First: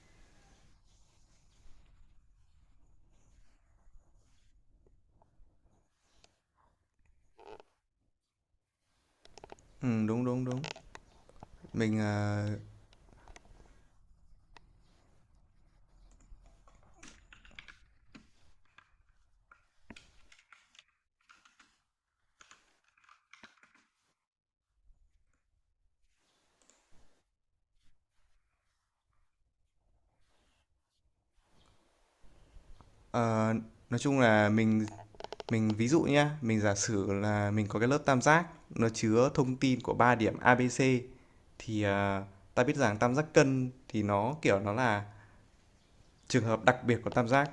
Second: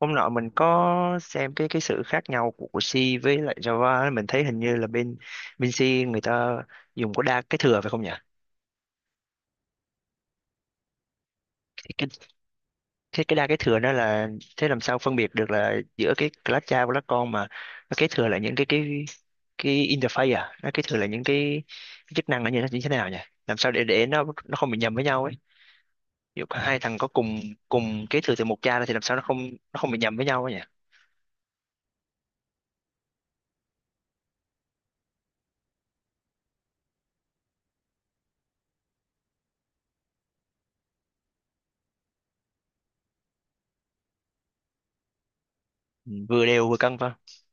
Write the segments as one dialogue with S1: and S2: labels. S1: Hôm nọ mình có xem cái sự khác nhau của C với lại Java ấy, mình thấy hình như là bên bên C người ta dùng có đa cái thừa phải không nhỉ?
S2: Đúng, đúng, đúng.
S1: Cái
S2: Mình,
S1: cái đa cái thừa đó là thế làm sao phân biệt được là giữa cái class cha và class con mà nó kế thừa là những cái interface à, nó kế thừa là những cái chức năng là như thế nào nhỉ? Làm sao để nó không bị nhầm với nhau ấy. Ví dụ hai thằng có cùng cùng kế thừa từ một cha thì làm sao nó không bị nhầm với nhau ấy nhỉ?
S2: ờ, nói chung là mình ví dụ nhá, mình giả sử là mình có cái lớp tam giác nó chứa thông tin của ba điểm A ABC thì ta biết rằng tam giác cân thì nó kiểu nó là
S1: Ừ,
S2: trường
S1: vừa
S2: hợp
S1: đều vừa
S2: đặc
S1: cân
S2: biệt
S1: phải
S2: của
S1: không?
S2: tam giác.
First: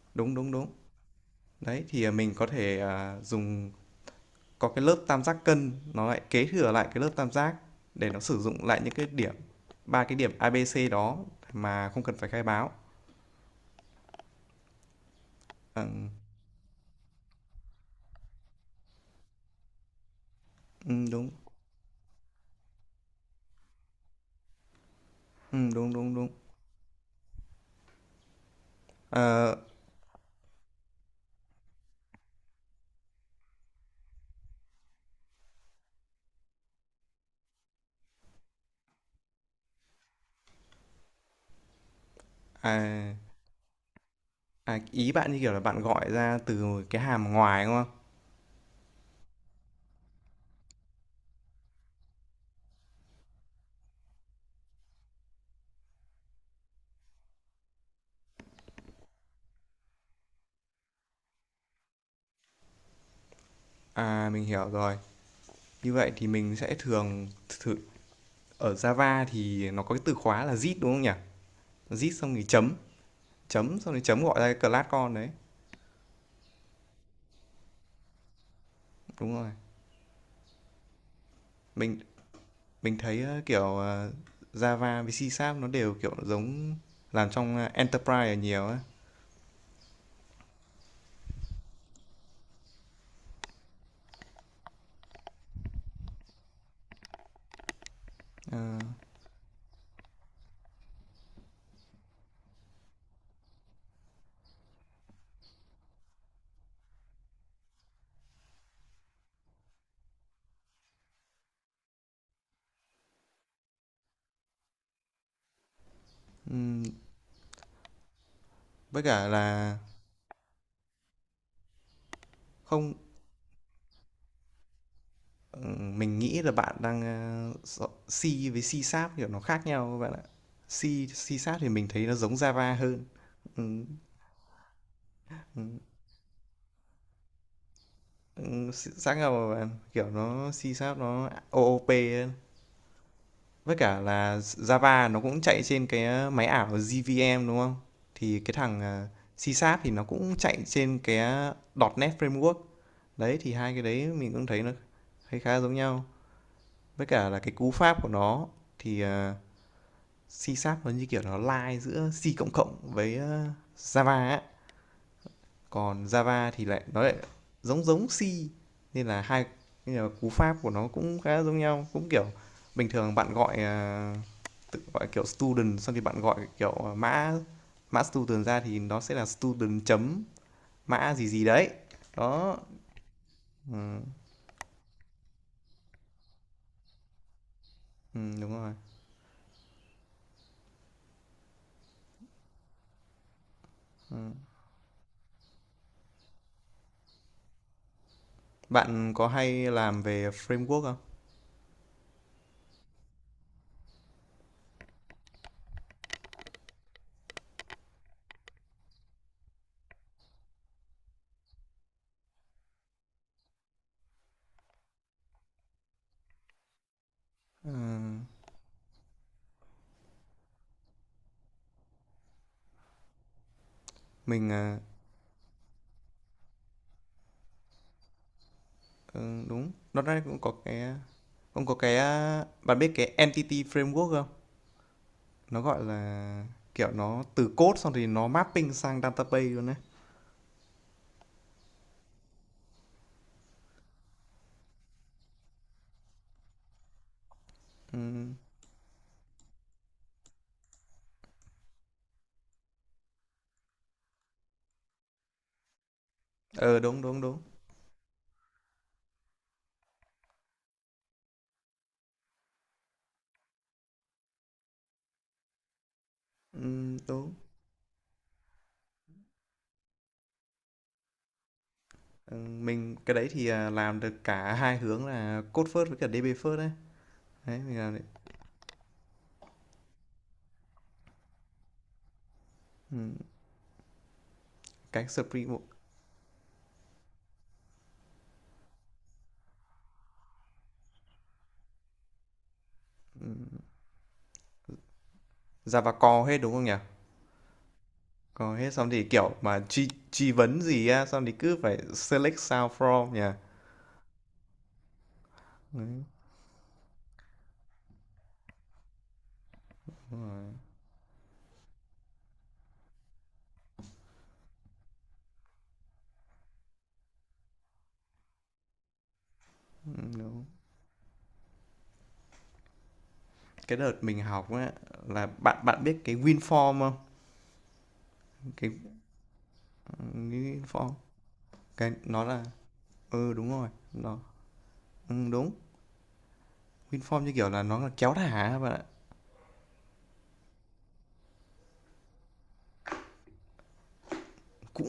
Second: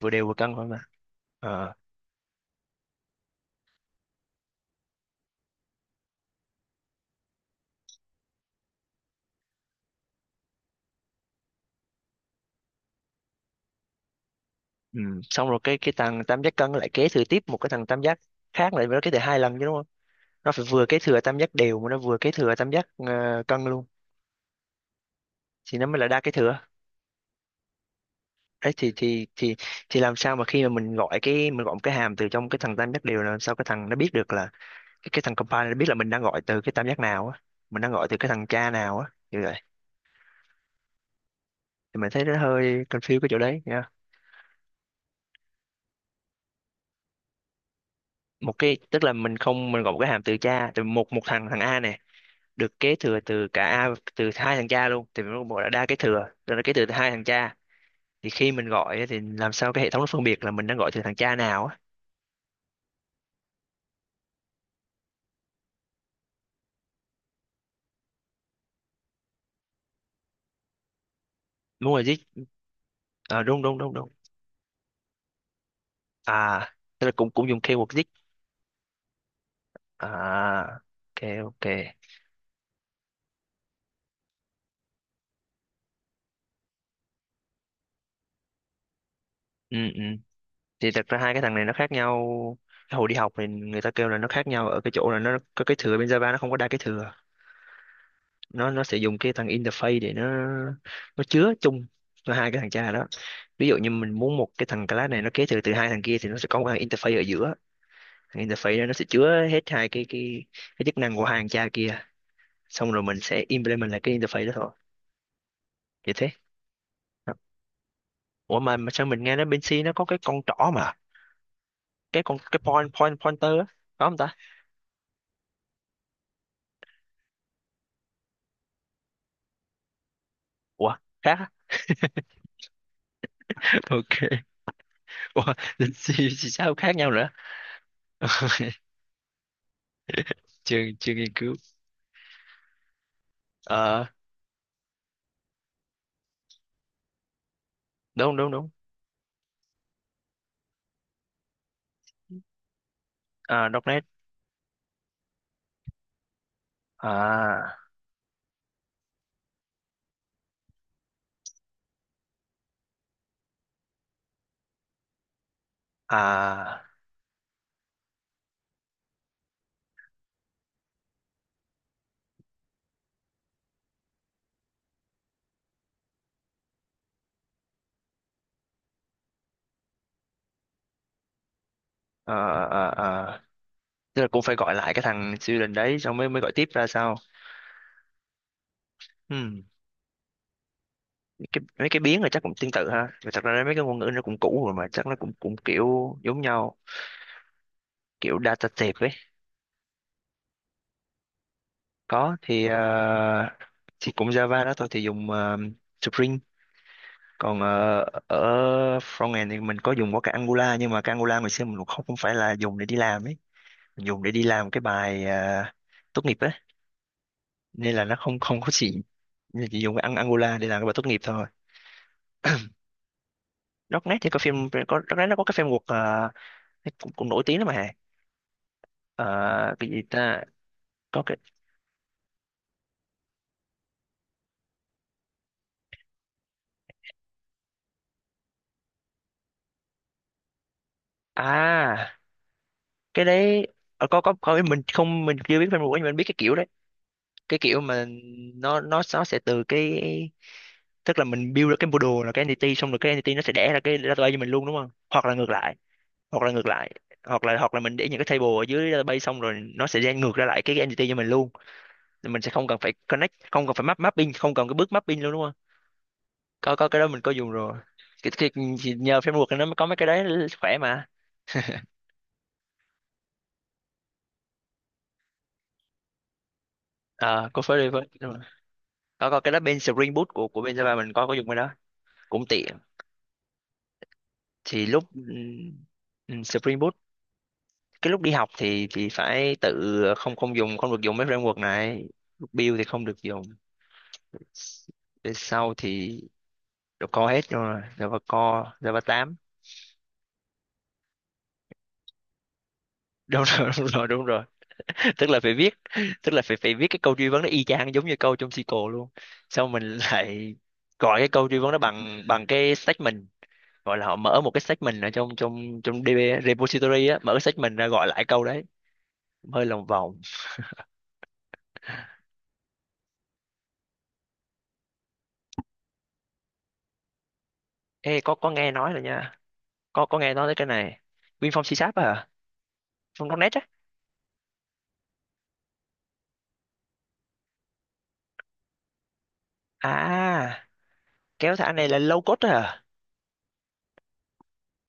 S1: Vừa đều vừa
S2: Đúng,
S1: cân
S2: đúng,
S1: phải không
S2: đúng.
S1: ạ? Ờ.
S2: Đấy thì mình có thể dùng có cái lớp tam giác cân nó lại kế thừa lại cái lớp tam giác để nó sử dụng lại những cái điểm ba cái điểm A ABC đó mà không cần phải khai báo.
S1: Ừ. Xong rồi cái
S2: Ờ,
S1: cái thằng tam giác cân lại kế thừa tiếp một cái thằng tam giác khác, lại nó kế thừa hai lần chứ đúng không, nó phải vừa
S2: ừ,
S1: kế thừa
S2: đúng.
S1: tam giác đều mà nó vừa kế thừa tam giác cân luôn,
S2: Ừ,
S1: thì nó
S2: đúng
S1: mới là
S2: đúng
S1: đa
S2: đúng.
S1: kế thừa. Đấy thì thì thì
S2: Ờ,
S1: thì làm sao mà khi mà mình gọi một cái hàm từ trong cái thằng tam giác đều, là làm sao cái thằng nó biết được là cái thằng compiler nó biết là mình đang gọi từ cái tam giác nào á, mình đang gọi từ cái thằng cha nào á. Như vậy thì mình thấy nó hơi
S2: à,
S1: confused cái chỗ đấy nha.
S2: à, ý bạn như kiểu là bạn gọi ra từ cái hàm ngoài, đúng không?
S1: Một cái tức là mình không mình gọi một cái hàm từ cha, từ một một thằng thằng A nè, được kế thừa từ cả từ hai thằng cha luôn, thì mình có bộ là đa kế thừa rồi, nó kế thừa từ hai thằng cha, thì khi mình gọi á, thì làm sao cái hệ thống nó phân biệt là mình đang gọi từ thằng cha nào á?
S2: À, mình hiểu rồi. Như vậy thì mình sẽ thường thử ở Java thì nó có cái từ khóa là zip đúng không nhỉ?
S1: Đúng rồi,
S2: Zip
S1: dích.
S2: xong thì chấm,
S1: À, đúng đúng
S2: chấm xong
S1: đúng
S2: thì
S1: đúng.
S2: chấm gọi ra cái class con đấy.
S1: À tức là cũng cũng dùng keyword dích.
S2: Đúng rồi.
S1: À, ok ok.
S2: Mình mình thấy kiểu Java với C Sharp nó đều kiểu giống làm trong enterprise là nhiều á.
S1: Ừ ừ, thì thật ra hai cái thằng này nó khác nhau. Cái hồi đi học thì người ta kêu là nó khác nhau ở cái chỗ là nó có cái thừa, bên Java nó không có đa cái thừa,
S2: Ờ,
S1: nó sẽ dùng cái thằng interface để nó chứa chung cho hai cái thằng cha đó. Ví dụ như mình muốn một cái thằng class này nó kế thừa từ hai thằng kia, thì nó sẽ có một thằng interface ở giữa, thằng interface đó nó sẽ chứa hết hai cái chức năng của hai thằng cha kia, xong rồi mình sẽ implement lại cái interface đó thôi. Vậy thế.
S2: ừm,
S1: Ủa mà
S2: với
S1: sao mình
S2: cả
S1: nghe nói bên
S2: là
S1: C nó có cái con trỏ mà, cái con cái point
S2: không.
S1: point pointer á, có không ta?
S2: Mình nghĩ là bạn đang, a, s C với C-Sharp, kiểu, nó khác nhau các bạn ạ. C
S1: Ủa khác á?
S2: C-Sharp thì mình thấy nó giống Java hơn. Ừm,
S1: Ok. Ủa
S2: ừm,
S1: bên C thì sao khác nhau nữa?
S2: sáng nào bạn, kiểu, nó
S1: chưa
S2: C-Sharp
S1: chưa
S2: nó
S1: nghiên cứu.
S2: OOP hơn. Với cả
S1: Ờ,
S2: là Java nó cũng chạy trên cái, máy ảo JVM, đúng không?
S1: đúng
S2: Thì
S1: đúng
S2: cái
S1: đúng.
S2: thằng, C-Sharp thì nó cũng chạy trên cái, .NET Framework. Đấy, thì
S1: À,
S2: hai cái
S1: nét.
S2: đấy mình cũng thấy khá giống nhau. Với cả là cái cú
S1: À
S2: pháp của nó thì, C Sharp nó như kiểu nó lai giữa C cộng cộng với Java ấy. Còn Java thì
S1: à
S2: lại nó lại giống giống C nên là hai là cú pháp của nó cũng khá giống nhau cũng kiểu bình thường bạn gọi tự gọi kiểu student xong thì bạn gọi kiểu mã mã student ra thì nó sẽ là student chấm mã gì gì đấy
S1: à
S2: đó.
S1: à, à.
S2: Ừ,
S1: Tức là cũng phải gọi lại cái thằng siêu đình đấy, xong mới mới gọi tiếp ra sao.
S2: ừ, đúng rồi.
S1: Ừm, cái, mấy cái biến là chắc cũng tương tự ha. Và thật ra mấy cái ngôn ngữ
S2: Ừ.
S1: nó cũng cũ rồi mà, chắc nó cũng cũng kiểu giống nhau, kiểu data type ấy.
S2: Bạn có hay làm về framework không?
S1: Có thì thì cũng Java đó thôi, thì dùng Spring. Còn ở frontend thì mình có dùng có cái Angular, nhưng mà cái Angular ngày xưa mình cũng không không phải là dùng để đi làm ấy, mình dùng để đi làm cái bài tốt nghiệp ấy,
S2: Ừ,
S1: nên là nó không không có gì, nên chỉ dùng cái Angular để làm cái bài tốt nghiệp thôi. Darknet thì có
S2: mình
S1: phim,
S2: à,
S1: có Darknet nó có cái phim cuộc cũng, cũng nổi tiếng lắm mà.
S2: Ừ,
S1: Ờ,
S2: đúng.
S1: cái gì
S2: Nó đây cũng
S1: ta,
S2: có cái
S1: có cái.
S2: cũng có cái bạn biết cái Entity Framework không? Nó gọi là kiểu nó từ code xong thì nó mapping sang database luôn đấy.
S1: À cái đấy, ờ, có, mình chưa biết phim cuộc nhưng mình biết cái kiểu đấy, cái kiểu
S2: Ừ.
S1: mà nó nó sẽ từ cái, tức là mình build được cái model là cái entity, xong rồi cái entity nó sẽ đẻ ra cái database cho mình luôn đúng không, hoặc là ngược lại, hoặc là ngược
S2: Ờ
S1: lại.
S2: đúng đúng đúng.
S1: Hoặc là mình để những cái table ở dưới database xong rồi nó sẽ gen ngược ra lại cái entity cho mình luôn. Thì mình sẽ không cần phải connect, không cần phải mapping, không cần cái bước mapping luôn đúng không. Có có
S2: Ừ,
S1: cái đó mình có
S2: đúng.
S1: dùng rồi, cái, thì nhờ framework này nó mới có mấy cái đấy khỏe mà.
S2: Ừ, mình cái đấy thì làm được cả hai hướng là code first với cả DB first đấy.
S1: Ờ
S2: Đấy
S1: có
S2: mình
S1: phải đi
S2: làm đấy.
S1: với đúng rồi. Có cái đó bên Spring Boot của bên Java mình có dùng cái đó, cũng tiện.
S2: Ừ.
S1: Thì lúc
S2: Cái Spring Boot.
S1: Spring Boot, cái lúc đi học thì phải tự, không không dùng, không được dùng mấy framework này, lúc build thì không được
S2: Ừ.
S1: dùng. Về sau
S2: Java
S1: thì
S2: core hết đúng không nhỉ?
S1: Java hết rồi, Java
S2: Core
S1: Core
S2: hết xong
S1: Java
S2: thì kiểu
S1: tám.
S2: mà truy truy vấn gì á xong thì cứ phải select sao from nhỉ?
S1: Đúng rồi đúng rồi đúng rồi, tức là phải viết,
S2: Đấy,
S1: tức là phải phải viết cái câu truy vấn nó y chang giống như câu trong SQL luôn, xong mình
S2: đúng rồi.
S1: lại gọi cái câu truy vấn đó bằng bằng cái statement, gọi là họ mở một cái statement ở trong trong trong DB repository á, mở cái statement ra gọi lại câu đấy, hơi lòng
S2: Ừ,
S1: vòng.
S2: đúng. Cái đợt mình học á là bạn bạn biết cái WinForm không?
S1: Ê có
S2: Cái,
S1: nghe nói rồi nha, có nghe nói tới cái
S2: WinForm
S1: này. WinForm C#
S2: cái nó
S1: à?
S2: là ừ
S1: From
S2: đúng
S1: .NET á?
S2: rồi nó ừ, đúng. WinForm như kiểu là nó là kéo thả các bạn ạ.
S1: À kéo thả này là low code à?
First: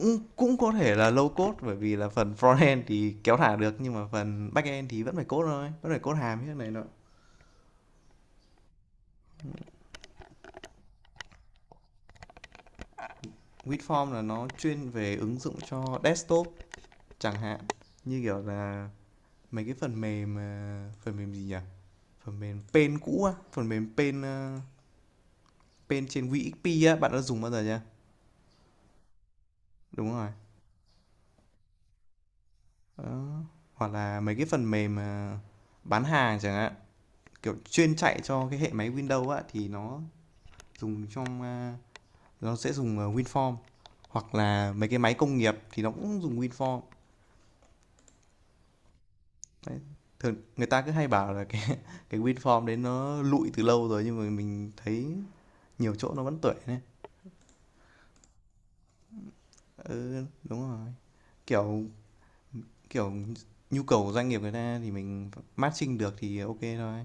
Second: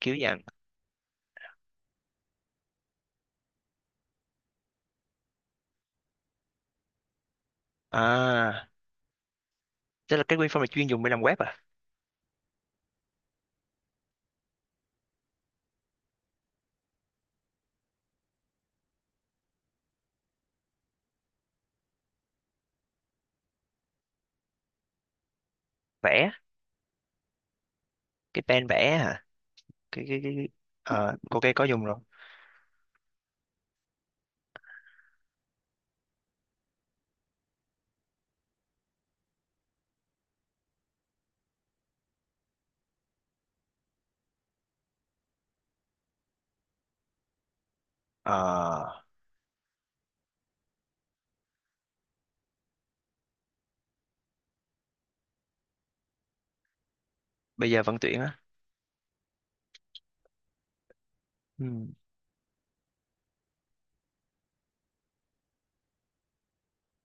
S1: Kiểu dạng.
S2: cũng có thể là low code bởi vì là phần frontend thì kéo thả được nhưng mà phần backend thì vẫn phải code thôi vẫn phải code hàm như thế này nọ.
S1: À tức là cái WinForm này chuyên dùng để làm web à?
S2: WinForm là nó chuyên về ứng dụng cho desktop chẳng hạn như kiểu là mấy cái phần mềm phần mềm gì nhỉ, phần mềm pen cũ á, phần mềm pen Paint trên
S1: Vẽ,
S2: WXP á, bạn đã dùng bao giờ chưa?
S1: cái pen vẽ à, cái
S2: Đúng
S1: cái
S2: rồi.
S1: cái ờ ok có dùng rồi.
S2: Đó. Hoặc là mấy cái phần mềm bán hàng chẳng hạn, kiểu chuyên chạy cho cái hệ máy Windows á thì nó dùng trong nó sẽ dùng WinForm hoặc là mấy cái máy công nghiệp thì nó cũng dùng WinForm.
S1: Ờ
S2: Đấy. Thường người ta cứ hay bảo là cái cái WinForm đấy nó lụi từ lâu rồi nhưng mà mình thấy nhiều chỗ nó vẫn tuổi này.
S1: bây giờ vẫn tuyển á?
S2: Ừ, đúng rồi.
S1: Ừ.
S2: Kiểu kiểu nhu cầu của doanh nghiệp người ta thì mình matching được thì ok thôi.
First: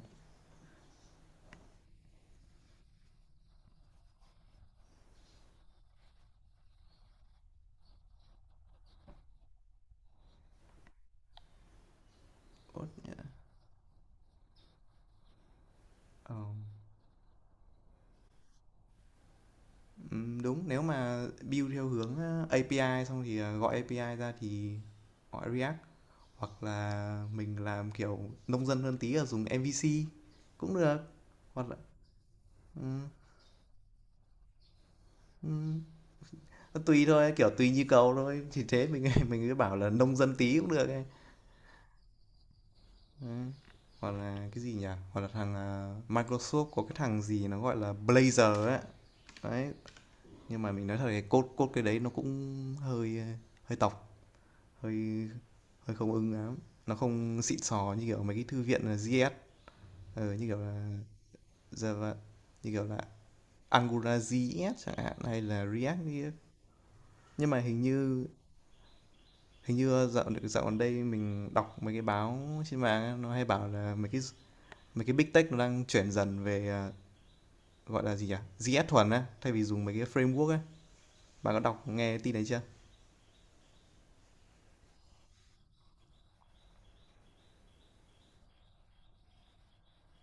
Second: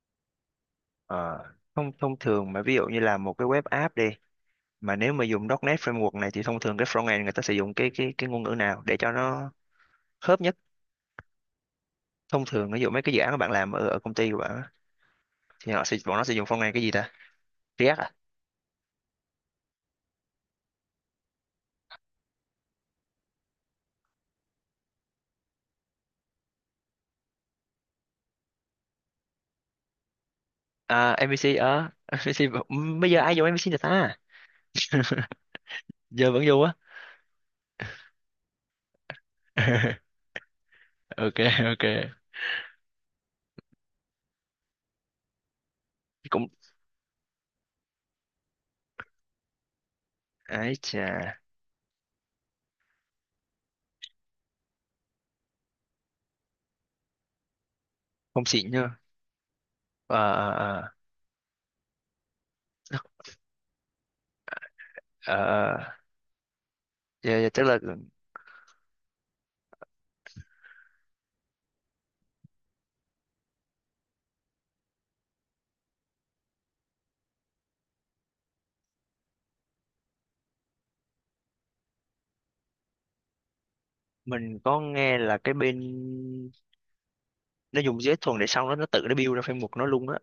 S1: Ờ, thông thông thường mà ví dụ như là một cái web app đi, mà nếu mà dùng .NET framework này thì thông thường cái frontend người ta sử dụng cái ngôn ngữ nào để cho nó khớp nhất? Thông thường ví dụ
S2: Code
S1: mấy cái dự án
S2: nhá.
S1: mà bạn làm ở, ở công ty của bạn á, thì họ sẽ bọn nó sẽ
S2: Ờ.
S1: dùng frontend cái gì ta, React à?
S2: Đúng, nếu mà build theo hướng API xong thì gọi API ra thì gọi React hoặc là mình làm kiểu nông dân hơn tí là dùng MVC cũng được.
S1: À MVC
S2: Hoặc là
S1: ờ MVC
S2: ừm,
S1: bây giờ ai dùng MVC được ta?
S2: ừm,
S1: Giờ vẫn dùng á?
S2: nó tùy thôi, kiểu tùy nhu cầu thôi. Thì thế mình mình cứ bảo là nông dân tí cũng được ấy.
S1: Ok ok.
S2: Ừm. Hoặc là cái gì nhỉ? Hoặc là thằng
S1: Cũng
S2: Microsoft có cái thằng gì nó gọi là Blazor ấy. Đấy, nhưng mà
S1: ấy
S2: mình nói thật cái
S1: chà.
S2: code code cái đấy nó cũng hơi hơi tộc hơi hơi không ưng lắm. Nó không xịn sò như kiểu mấy
S1: Không
S2: cái thư
S1: xịn
S2: viện là
S1: nhá.
S2: JS
S1: Ờ
S2: như
S1: ờ
S2: kiểu
S1: ờ.
S2: là Java, như kiểu là Angular JS chẳng hạn
S1: Ờ,
S2: hay là
S1: ờ.
S2: React
S1: Ờ.
S2: JS.
S1: Dạ, dạ,
S2: Nhưng mà
S1: tức là
S2: hình như dạo dạo gần đây mình đọc mấy cái báo trên mạng á, nó hay bảo là mấy cái big tech nó đang chuyển dần về gọi là gì nhỉ, JS thuần á thay vì dùng mấy cái framework á, bạn có đọc nghe tin đấy chưa?
S1: mình có nghe là cái bên nó dùng JS thuần để, xong đó nó tự nó build ra framework nó luôn á,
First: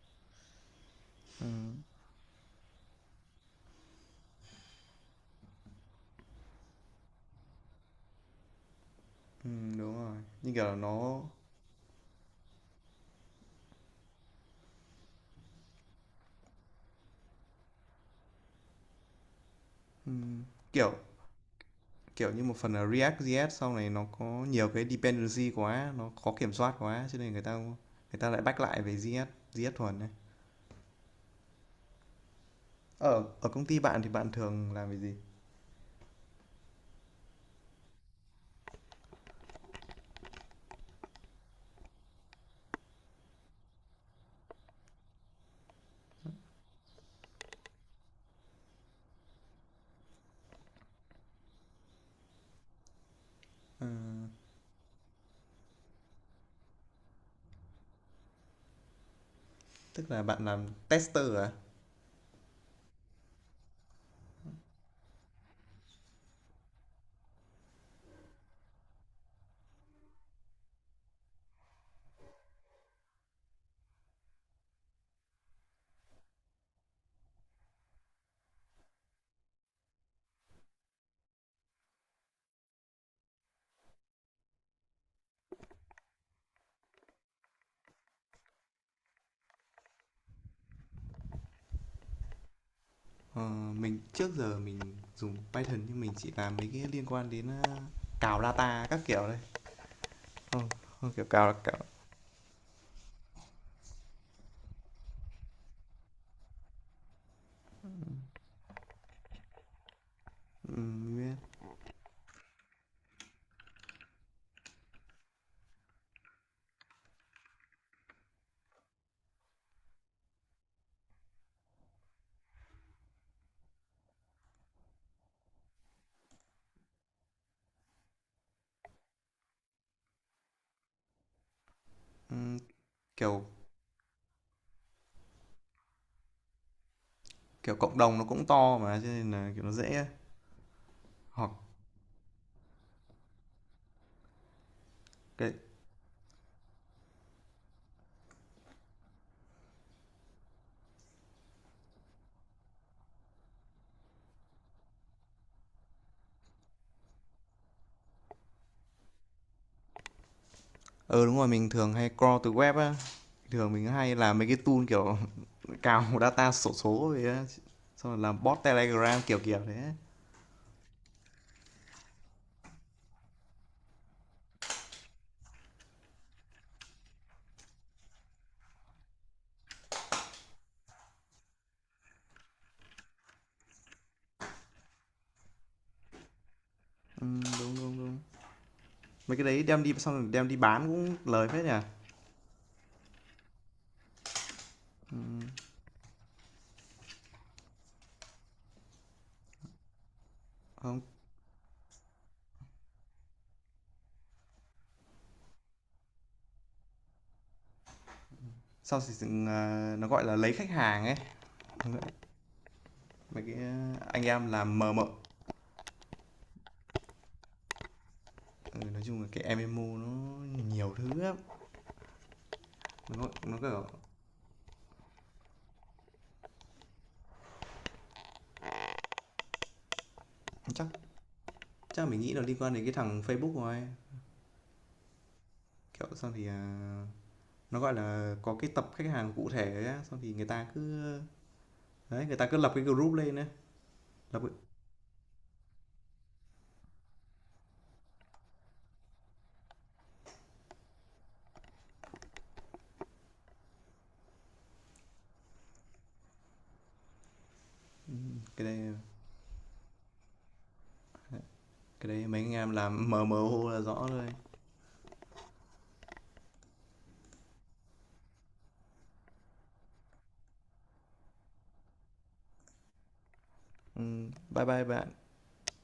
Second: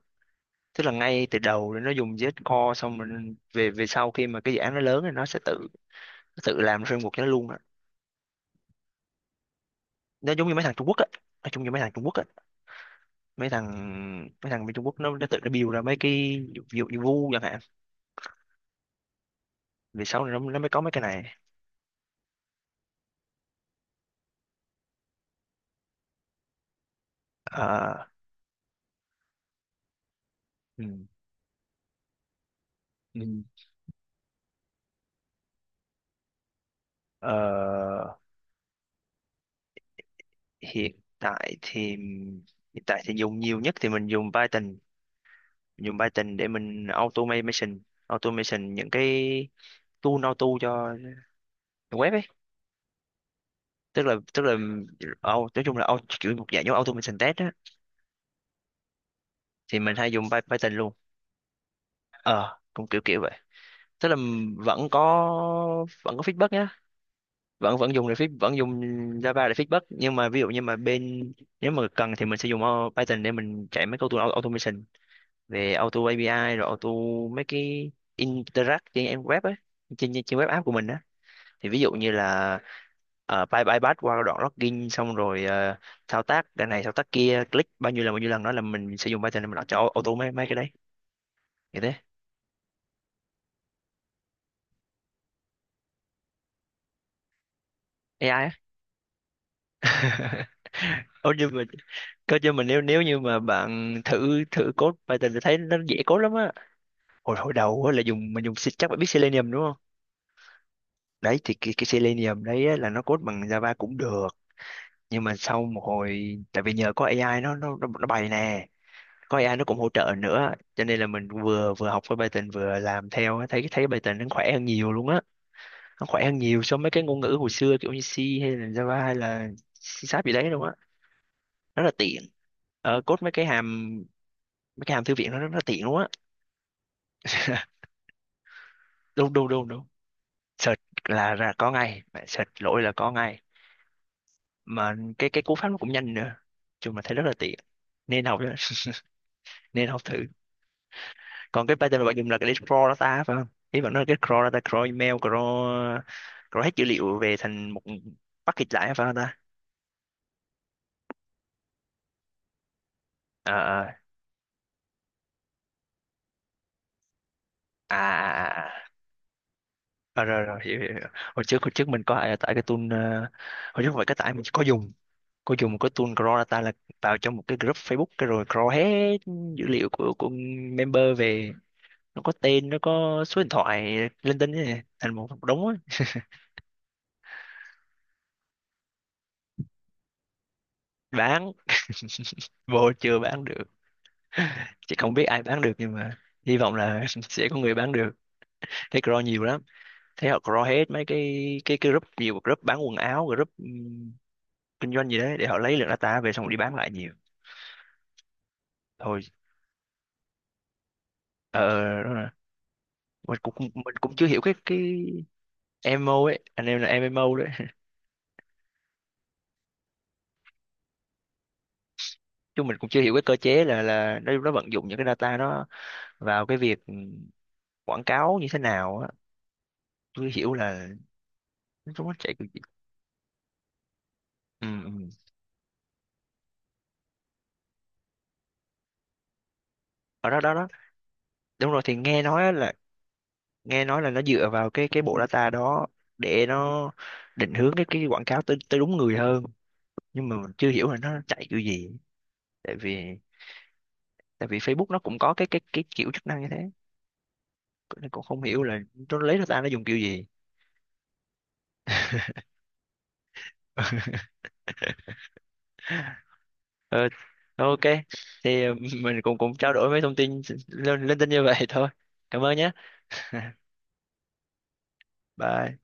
S1: tức là ngay từ đầu nó dùng JS Core, xong mình về về sau khi mà cái dự án nó lớn thì nó sẽ tự, nó tự làm framework cho nó luôn á.
S2: Ừ, đúng rồi.
S1: Nó giống
S2: Như
S1: như mấy
S2: kiểu
S1: thằng
S2: là
S1: Trung Quốc á,
S2: nó.
S1: nó giống như mấy thằng Trung Quốc á, mấy thằng mấy thằng bên Trung Quốc nó tự nó build ra mấy cái, ví dụ như, chẳng hạn, về
S2: Ừ,
S1: sau này nó mới có mấy
S2: kiểu.
S1: cái này.
S2: Kiểu như một phần là React JS sau này nó có nhiều cái dependency quá, nó khó kiểm soát quá cho nên người ta
S1: Ờ,
S2: người ta lại back lại về JS, JS thuần này.
S1: ừ,
S2: Ở
S1: ừ.
S2: ở công ty bạn thì bạn thường làm về gì?
S1: Ờ, hiện tại thì, hiện tại thì dùng nhiều nhất thì mình dùng Python, dùng Python để mình automation, automation những cái tool auto cho web ấy,
S2: Ờ,
S1: tức là nói chung là kiểu một dạng giống automation test á, thì mình
S2: tức
S1: hay
S2: là
S1: dùng
S2: bạn làm
S1: Python luôn.
S2: tester à?
S1: Ờ cũng kiểu kiểu vậy, tức là vẫn có vẫn có feedback nhá, vẫn vẫn dùng để vẫn dùng Java để feedback, nhưng mà ví dụ như mà bên, nếu mà cần thì mình sẽ dùng Python để mình chạy mấy câu tool automation về auto API rồi auto mấy cái interact trên em web ấy, trên trên web app của mình á, thì ví dụ như là bay bay bắt qua đoạn login xong rồi thao tác cái này thao tác kia, click bao nhiêu lần đó là mình sẽ dùng Python để mình làm cho auto mấy mấy cái đấy như thế.
S2: Ờ, mình trước giờ mình dùng Python nhưng mình chỉ làm mấy cái liên quan đến cào
S1: AI á.
S2: data các kiểu đây. Ờ, ờ, kiểu
S1: Ô, nhưng
S2: cào
S1: mà
S2: cào,
S1: cơ chứ mà nếu nếu như mà bạn thử thử code Python thì thấy nó dễ code lắm á. Hồi hồi đầu á là mình dùng chắc bạn biết Selenium đúng không,
S2: biết.
S1: đấy thì cái Selenium đấy á, là nó code bằng Java cũng được, nhưng mà sau một hồi tại vì nhờ có AI nó nó bày nè, có AI nó cũng hỗ trợ nữa, cho nên là mình vừa vừa học với Python vừa làm theo á, thấy thấy Python nó khỏe hơn nhiều luôn á, nó khỏe hơn nhiều so với cái ngôn ngữ hồi xưa kiểu như C hay là Java hay là C Sharp gì đấy luôn á, rất là tiện.
S2: Ừm,
S1: Ờ, code mấy
S2: kiểu
S1: cái hàm, mấy cái hàm thư viện nó rất là tiện luôn á.
S2: kiểu cộng đồng nó cũng to mà cho nên
S1: Đúng đúng
S2: là kiểu
S1: đúng
S2: nó
S1: đúng,
S2: dễ
S1: search là
S2: hoặc
S1: ra có ngay, bạn search lỗi là có ngay, mà cái
S2: cái.
S1: cú pháp nó cũng nhanh nữa, chung là thấy rất là tiện, nên học nhá, nên học thử. Còn cái pattern mà bạn dùng là cái để crawl data phải không, ý bạn nói là cái crawl data, crawl email, crawl crawl hết dữ liệu về thành một package lại phải không ta?
S2: Ờ, đúng rồi, mình thường hay crawl từ web á.
S1: Ờ,
S2: Thường mình
S1: ờ.
S2: hay làm mấy cái tool kiểu cào data sổ số về á.
S1: À
S2: Xong rồi làm
S1: à
S2: bot
S1: à à.
S2: Telegram kiểu kiểu thế.
S1: Ờ, rồi rồi hiểu, hiểu. Hiểu. Hồi trước mình có ai tải cái tool hồi trước không phải cái tải, mình có dùng, có dùng một cái tool crawl data là vào trong một cái group Facebook cái rồi crawl hết dữ liệu của member về, nó có tên nó có số điện thoại linh tinh ấy, thành một đống ấy.
S2: Ừ, đúng đúng đúng. Mấy cái đấy đem đi xong rồi đem đi bán cũng lời
S1: Bán
S2: phết nhỉ.
S1: vô chưa bán được, chị không
S2: Ừ,
S1: biết ai bán được nhưng mà hy vọng là sẽ có người bán được, thấy crawl nhiều lắm, thấy họ crawl hết
S2: không,
S1: mấy cái cái group, nhiều group bán quần áo, group kinh doanh gì đấy, để họ lấy lượng data về xong đi bán lại nhiều
S2: sau thì
S1: thôi.
S2: nó gọi là lấy khách hàng ấy.
S1: Ờ đó là, mình
S2: Mấy
S1: cũng
S2: cái anh
S1: chưa hiểu
S2: em
S1: cái
S2: làm mờ mờ.
S1: MMO ấy, anh em là MMO đấy.
S2: Ừ, nói chung là cái em MMO nó nhiều thứ lắm.
S1: Chứ mình cũng chưa hiểu cái
S2: Nó
S1: cơ
S2: nó
S1: chế là
S2: kiểu
S1: nó vận dụng những cái data nó vào cái việc quảng cáo như thế nào á, chưa hiểu
S2: chắc
S1: là
S2: chắc
S1: nó
S2: mình nghĩ
S1: chạy
S2: là
S1: kiểu
S2: liên
S1: gì.
S2: quan đến cái thằng Facebook rồi.
S1: Ừ, ừ.
S2: Kiểu xong thì nó gọi là, có cái tập khách hàng cụ thể á, xong
S1: Ở
S2: thì
S1: đó
S2: người
S1: đó
S2: ta
S1: đó,
S2: cứ
S1: đúng rồi thì nghe
S2: đấy, người
S1: nói
S2: ta
S1: á
S2: cứ lập
S1: là,
S2: cái group lên á,
S1: nghe nói là nó
S2: lập
S1: dựa vào cái bộ data đó để nó định hướng cái quảng cáo tới tới đúng người hơn, nhưng mà mình chưa hiểu là nó chạy kiểu gì, tại vì Facebook nó cũng có cái kiểu chức năng như thế, nên cũng không hiểu là
S2: cái
S1: nó lấy data nó dùng kiểu gì.
S2: cái đấy mấy anh em làm mờ mờ ô là rõ rồi.
S1: Ờ, ok, thì mình cũng cũng trao đổi mấy thông tin lên linh tinh như vậy thôi, cảm ơn nhé.
S2: Bye bye bạn.
S1: Bye.